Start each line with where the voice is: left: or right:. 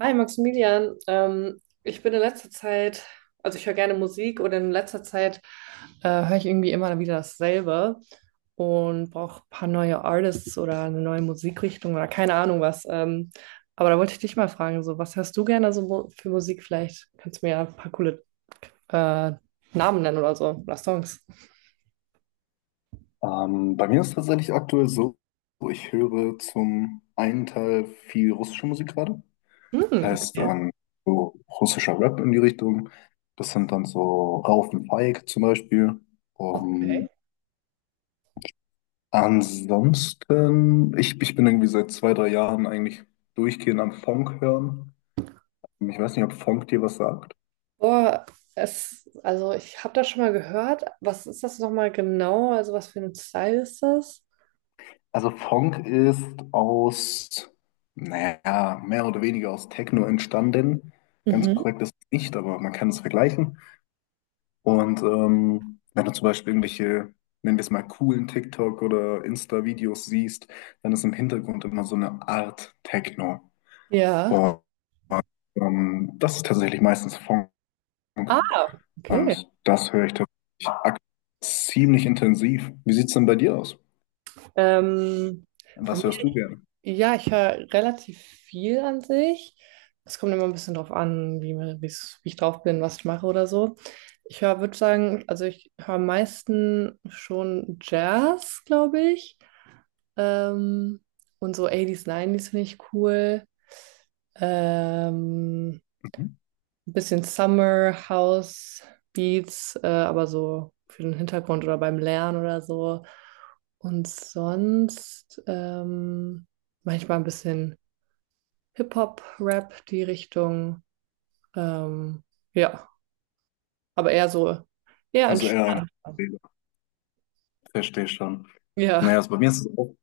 right: Hi Maximilian, ich bin in letzter Zeit, also ich höre gerne Musik, und in letzter Zeit höre ich irgendwie immer wieder dasselbe und brauche ein paar neue Artists oder eine neue Musikrichtung oder keine Ahnung was. Aber da wollte ich dich mal fragen, so was hörst du gerne so für Musik? Vielleicht kannst du mir ja ein paar coole äh, Namen nennen oder so oder Songs.
left: Bei mir ist es tatsächlich aktuell so, ich höre zum einen Teil viel russische Musik gerade.
right: Hm,
left: Heißt
right: okay.
left: dann so russischer Rap in die Richtung. Das sind dann so Rauf und Feig zum Beispiel.
right: Okay.
left: Ähm, ansonsten, ich bin irgendwie seit 2, 3 Jahren eigentlich durchgehend am Funk hören. Ich weiß nicht, ob Funk dir was sagt.
right: Boah, also ich habe das schon mal gehört. Was ist das nochmal genau? Also was für ein Style ist das?
left: Also Funk ist aus, naja, mehr oder weniger aus Techno entstanden. Ganz korrekt ist es nicht, aber man kann es vergleichen. Und wenn du zum Beispiel irgendwelche, nennen wir es mal, coolen TikTok- oder Insta-Videos siehst, dann ist im Hintergrund immer so eine Art Techno.
right: Ja.
left: Und das ist tatsächlich meistens Funk.
right: Ah, okay.
left: Und das höre ich tatsächlich ziemlich intensiv. Wie sieht es denn bei dir aus?
right: Ähm, bei
left: Was
right: mir,
left: hörst du gerne?
right: ja, ich höre relativ viel an sich. Es kommt immer ein bisschen drauf an, wie ich drauf bin, was ich mache oder so. Ich höre, würde sagen, also ich höre am meisten schon Jazz, glaube ich. Ähm, und so 80s, finde ich cool. Ähm,
left: Mhm.
right: ein bisschen Summer House Beats, aber so für den Hintergrund oder beim Lernen oder so. Und sonst manchmal ein bisschen Hip-Hop-Rap, die Richtung. Ähm, ja, aber eher
left: Also eher eine.
right: entspannt.
left: Verstehe schon.
right: Ja.
left: Naja, also bei mir ist es auch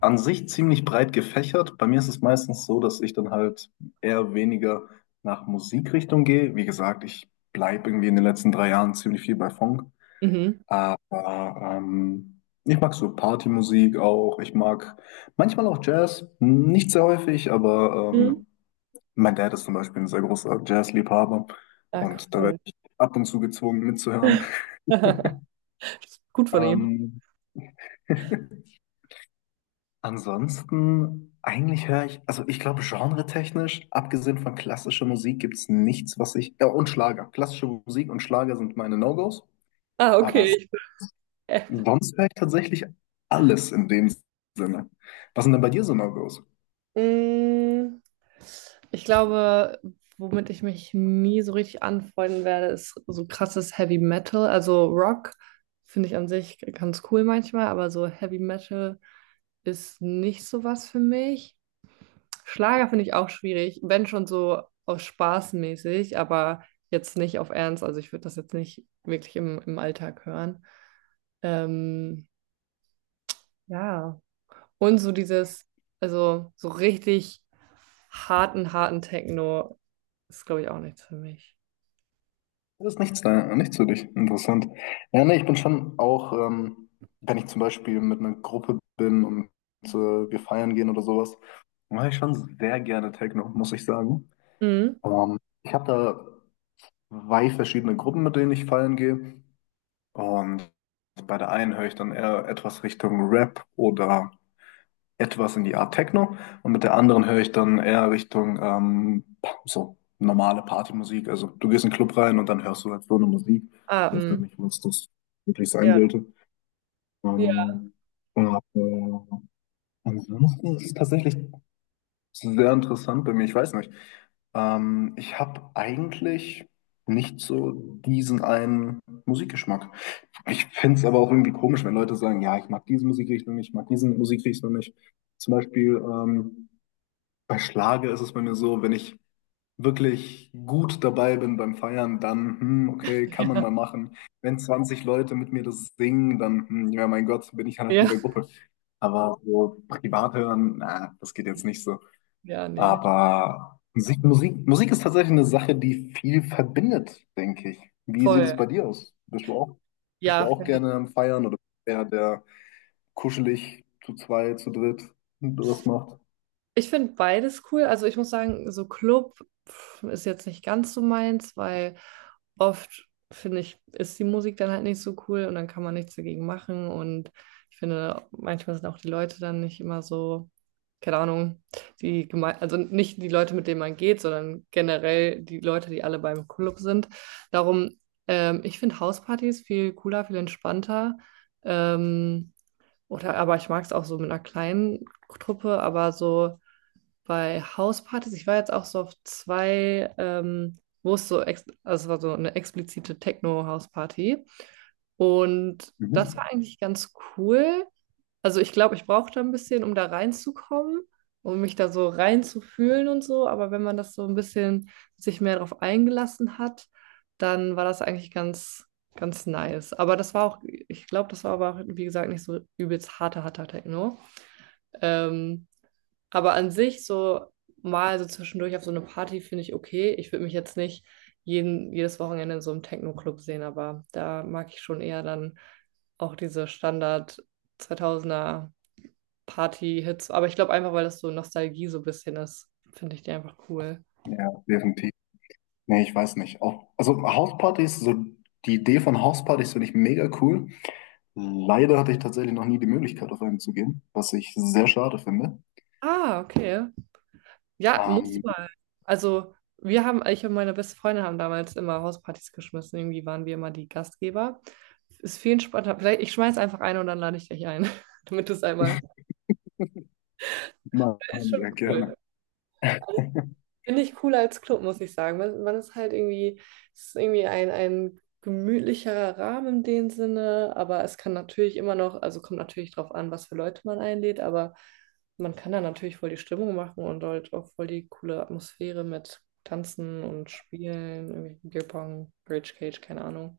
left: an sich ziemlich breit gefächert. Bei mir ist es meistens so, dass ich dann halt eher weniger nach Musikrichtung gehe. Wie gesagt, ich bleibe irgendwie in den letzten 3 Jahren ziemlich viel bei Funk.
right: Mhm.
left: Aber ich mag so Partymusik auch. Ich mag manchmal auch Jazz, nicht sehr häufig, aber
right: Mhm.
left: mein Dad ist zum Beispiel ein sehr großer Jazzliebhaber
right: Ah,
left: und da werde
right: cool.
left: ich ab und zu gezwungen mitzuhören.
right: Gut von ihm.
left: Ähm, Ansonsten, eigentlich höre ich, also ich glaube, genretechnisch, abgesehen von klassischer Musik, gibt es nichts, was ich, ja, und Schlager. Klassische Musik und Schlager sind meine No-Gos,
right: Ah,
left: aber
right: okay. Ich bin
left: sonst höre ich tatsächlich alles in dem Sinne. Was sind denn bei dir so No-Gos?
right: Mm, ich glaube, womit ich mich nie so richtig anfreunden werde, ist so krasses Heavy Metal. Also Rock finde ich an sich ganz cool manchmal, aber so Heavy Metal ist nicht so was für mich. Schlager finde ich auch schwierig, wenn schon so aus Spaß mäßig, aber jetzt nicht auf Ernst. Also ich würde das jetzt nicht wirklich im Alltag hören. Ähm, ja. Und so dieses, also so richtig harten Techno ist, glaube ich, auch nichts für mich.
left: Das ist nichts da, nichts für dich. Interessant. Ja, ne, ich bin schon auch, wenn ich zum Beispiel mit einer Gruppe bin und äh, wir feiern gehen oder sowas, mache ich schon sehr gerne Techno, muss ich sagen.
right: Mhm.
left: Ähm, ich habe da zwei verschiedene Gruppen, mit denen ich feiern gehe. Und bei der einen höre ich dann eher etwas Richtung Rap oder etwas in die Art Techno. Und mit der anderen höre ich dann eher Richtung so normale Partymusik. Also du gehst in den Club rein und dann hörst du halt so eine Musik.
right: Ah,
left: Ich weiß gar
right: mm.
left: nicht, was das wirklich sein
right: Ja.
left: sollte.
right: Ja.
left: Ähm, aber ansonsten ist es tatsächlich, das ist sehr interessant bei mir, ich weiß nicht. Ich habe eigentlich nicht so diesen einen Musikgeschmack. Ich finde es aber auch irgendwie komisch, wenn Leute sagen, ja, ich mag diese Musikrichtung nicht, ich mag diese Musikrichtung nicht. Zum Beispiel bei Schlager ist es bei mir so, wenn ich wirklich gut dabei bin beim Feiern, dann, okay, kann man mal machen. Wenn 20 Leute mit mir das singen, dann, ja, mein Gott, bin ich halt
right: Ja.
left: mit der Gruppe. Aber so privat hören, na, das geht jetzt nicht so.
right: Ja, nee.
left: Aber Musik, Musik, Musik ist tatsächlich eine Sache, die viel verbindet, denke ich. Wie sieht
right: Voll.
left: es bei dir aus? Bist du auch, bist du
right: Ja,
left: auch gerne am Feiern oder eher der kuschelig zu zweit, zu dritt was macht?
right: ich finde beides cool. Also ich muss sagen, so Club pf, ist jetzt nicht ganz so meins, weil oft finde ich, ist die Musik dann halt nicht so cool und dann kann man nichts dagegen machen. Und ich finde, manchmal sind auch die Leute dann nicht immer so, keine Ahnung, also nicht die Leute, mit denen man geht, sondern generell die Leute, die alle beim Club sind. Darum, ich finde Hauspartys viel cooler, viel entspannter. Ähm, aber ich mag es auch so mit einer kleinen Truppe, aber so bei Hauspartys, ich war jetzt auch so auf zwei, wo es so, ex also es war so eine explizite Techno-Hausparty. Und das war
left: Mhm.
right: eigentlich ganz cool. Also ich glaube, ich brauchte ein bisschen, um da reinzukommen, um mich da so reinzufühlen und so. Aber wenn man das so ein bisschen sich mehr darauf eingelassen hat, dann war das eigentlich ganz nice. Aber das war auch, ich glaube, das war aber auch, wie gesagt, nicht so übelst harter Techno. Ähm, aber an sich so mal so zwischendurch auf so eine Party finde ich okay. Ich würde mich jetzt nicht jedes Wochenende in so einem Techno-Club sehen, aber da mag ich schon eher dann auch diese Standard 2000er Party-Hits. Aber ich glaube einfach, weil das so Nostalgie so ein bisschen ist, finde ich die einfach cool.
left: Ja, definitiv. Nee, ich weiß nicht. Auch, also Hauspartys, so die Idee von Hauspartys finde ich mega cool. Leider hatte ich tatsächlich noch nie die Möglichkeit, auf einen zu gehen, was ich sehr schade finde.
right: Ah, okay. Ja, musst
left: Ähm,
right: du mal. Also wir haben, ich und meine beste Freundin haben damals immer Hauspartys geschmissen. Irgendwie waren wir immer die Gastgeber. Ist viel entspannter. Vielleicht, ich schmeiß einfach ein und dann lade ich dich ein, damit du es einmal
left: Mann,
right: ist schon
left: ja,
right: cool.
left: gerne.
right: Finde ich cooler als Club, muss ich sagen. Man ist halt irgendwie, es ist irgendwie ein gemütlicherer Rahmen in dem Sinne, aber es kann natürlich immer noch, also kommt natürlich drauf an, was für Leute man einlädt, aber man kann da natürlich voll die Stimmung machen und halt auch voll die coole Atmosphäre mit Tanzen und Spielen, irgendwie Bierpong, Rage Cage, keine Ahnung.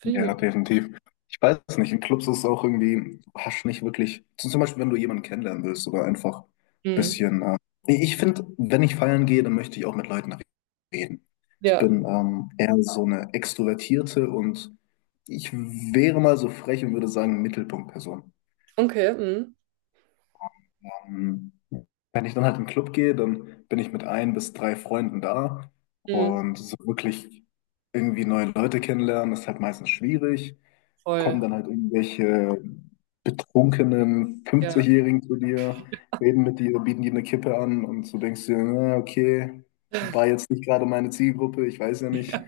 right: Finde ich irgendwie
left: Ja,
right: gut.
left: definitiv. Ich weiß es nicht. In Clubs ist es auch irgendwie, du hast nicht wirklich. So zum Beispiel, wenn du jemanden kennenlernen willst oder einfach ein
right: Mhm.
left: bisschen. Nee, ich finde, wenn ich feiern gehe, dann möchte ich auch mit Leuten reden. Ich
right: Ja,
left: bin eher so eine Extrovertierte und ich wäre mal so frech und würde sagen, Mittelpunktperson.
right: okay, mhm.
left: Ähm, wenn ich dann halt in den Club gehe, dann bin ich mit ein bis drei Freunden da
right: Mhm.
left: und so wirklich irgendwie neue Leute kennenlernen, ist halt meistens schwierig.
right: Voll.
left: Kommen dann halt irgendwelche betrunkenen
right: Ja.
left: 50-Jährigen zu dir, reden mit dir, bieten dir eine Kippe an und du denkst dir, na, okay, war jetzt nicht gerade meine Zielgruppe, ich weiß ja nicht.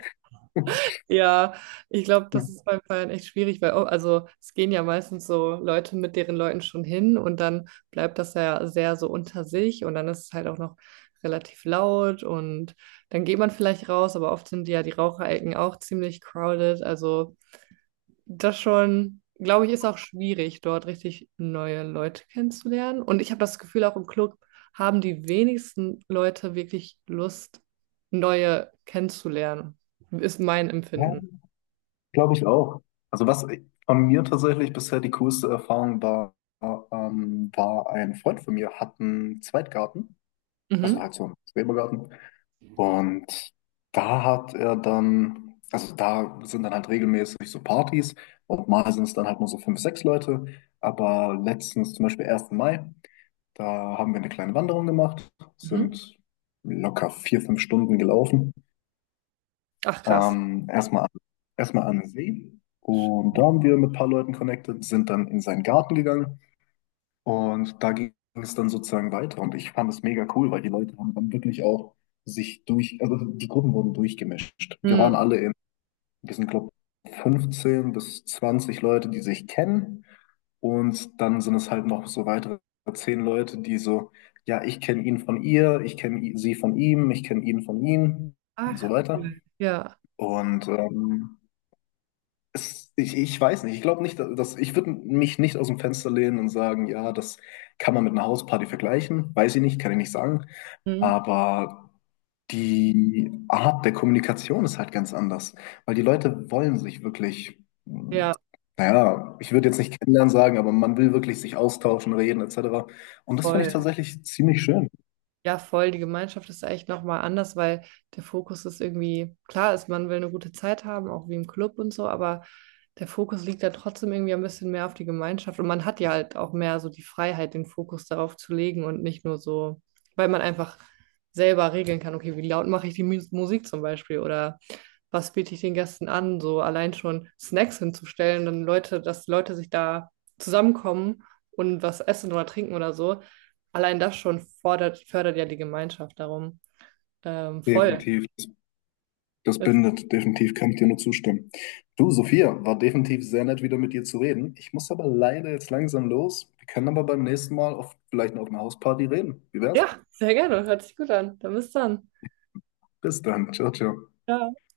right: Ja, ich glaube, das ist beim Feiern echt schwierig, weil, oh, also es gehen ja meistens so Leute mit deren Leuten schon hin und dann bleibt das ja sehr so unter sich und dann ist es halt auch noch relativ laut und dann geht man vielleicht raus, aber oft sind ja die Raucherecken auch ziemlich crowded. Also das schon, glaube ich, ist auch schwierig, dort richtig neue Leute kennenzulernen. Und ich habe das Gefühl, auch im Club haben die wenigsten Leute wirklich Lust, neue kennenzulernen. Ist mein
left: Ja,
right: Empfinden.
left: glaube ich auch. Also was von mir tatsächlich bisher die coolste Erfahrung war, war ein Freund von mir, hat einen Zweitgarten, also
right: Mhm.
left: halt so einen Schrebergarten. Und da hat er dann, also da sind dann halt regelmäßig so Partys und mal sind es dann halt nur so fünf, sechs Leute. Aber letztens zum Beispiel ersten Mai, da haben wir eine kleine Wanderung gemacht,
right: Mhm.
left: sind locker 4, 5 Stunden gelaufen.
right: Ach, krass.
left: Ähm, erstmal, an- erstmal an den See und da haben wir mit ein paar Leuten connected, sind dann in seinen Garten gegangen und da ging es dann sozusagen weiter und ich fand es mega cool, weil die Leute haben dann wirklich auch sich durch, also die Gruppen wurden durchgemischt. Wir waren
right: Mhm.
left: alle in diesem Club 15 bis 20 Leute, die sich kennen und dann sind es halt noch so weitere 10 Leute, die so, ja, ich kenne ihn von ihr, ich kenne sie von ihm, ich kenne ihn von ihm und so
right: Ach,
left: weiter.
right: cool. Ja.
left: Und ich weiß nicht. Ich glaube nicht, dass ich würde mich nicht aus dem Fenster lehnen und sagen, ja, das kann man mit einer Hausparty vergleichen. Weiß ich nicht, kann ich nicht sagen.
right: Mhm.
left: Aber die Art der Kommunikation ist halt ganz anders, weil die Leute wollen sich wirklich, mh,
right: Ja,
left: naja, ich würde jetzt nicht kennenlernen sagen, aber man will wirklich sich austauschen, reden etc. Und das finde ich
right: voll.
left: tatsächlich ziemlich schön.
right: Ja, voll. Die Gemeinschaft ist echt nochmal anders, weil der Fokus ist irgendwie, klar ist, man will eine gute Zeit haben, auch wie im Club und so, aber der Fokus liegt dann trotzdem irgendwie ein bisschen mehr auf die Gemeinschaft. Und man hat ja halt auch mehr so die Freiheit, den Fokus darauf zu legen und nicht nur so, weil man einfach selber regeln kann, okay, wie laut mache ich die Musik zum Beispiel oder was biete ich den Gästen an, so allein schon Snacks hinzustellen, dann dass Leute sich da zusammenkommen und was essen oder trinken oder so. Allein das schon fördert ja die Gemeinschaft darum. Voll.
left: Definitiv. Das
right: Das,
left: bindet, definitiv kann ich dir nur zustimmen. Du, Sophia, war definitiv sehr nett, wieder mit dir zu reden. Ich muss aber leider jetzt langsam los. Wir können aber beim nächsten Mal auf, vielleicht noch auf einer Hausparty reden. Wie wär's?
right: ja, sehr gerne. Hört sich gut an. Dann bis dann.
left: Bis dann. Ciao, ciao.
right: Ja.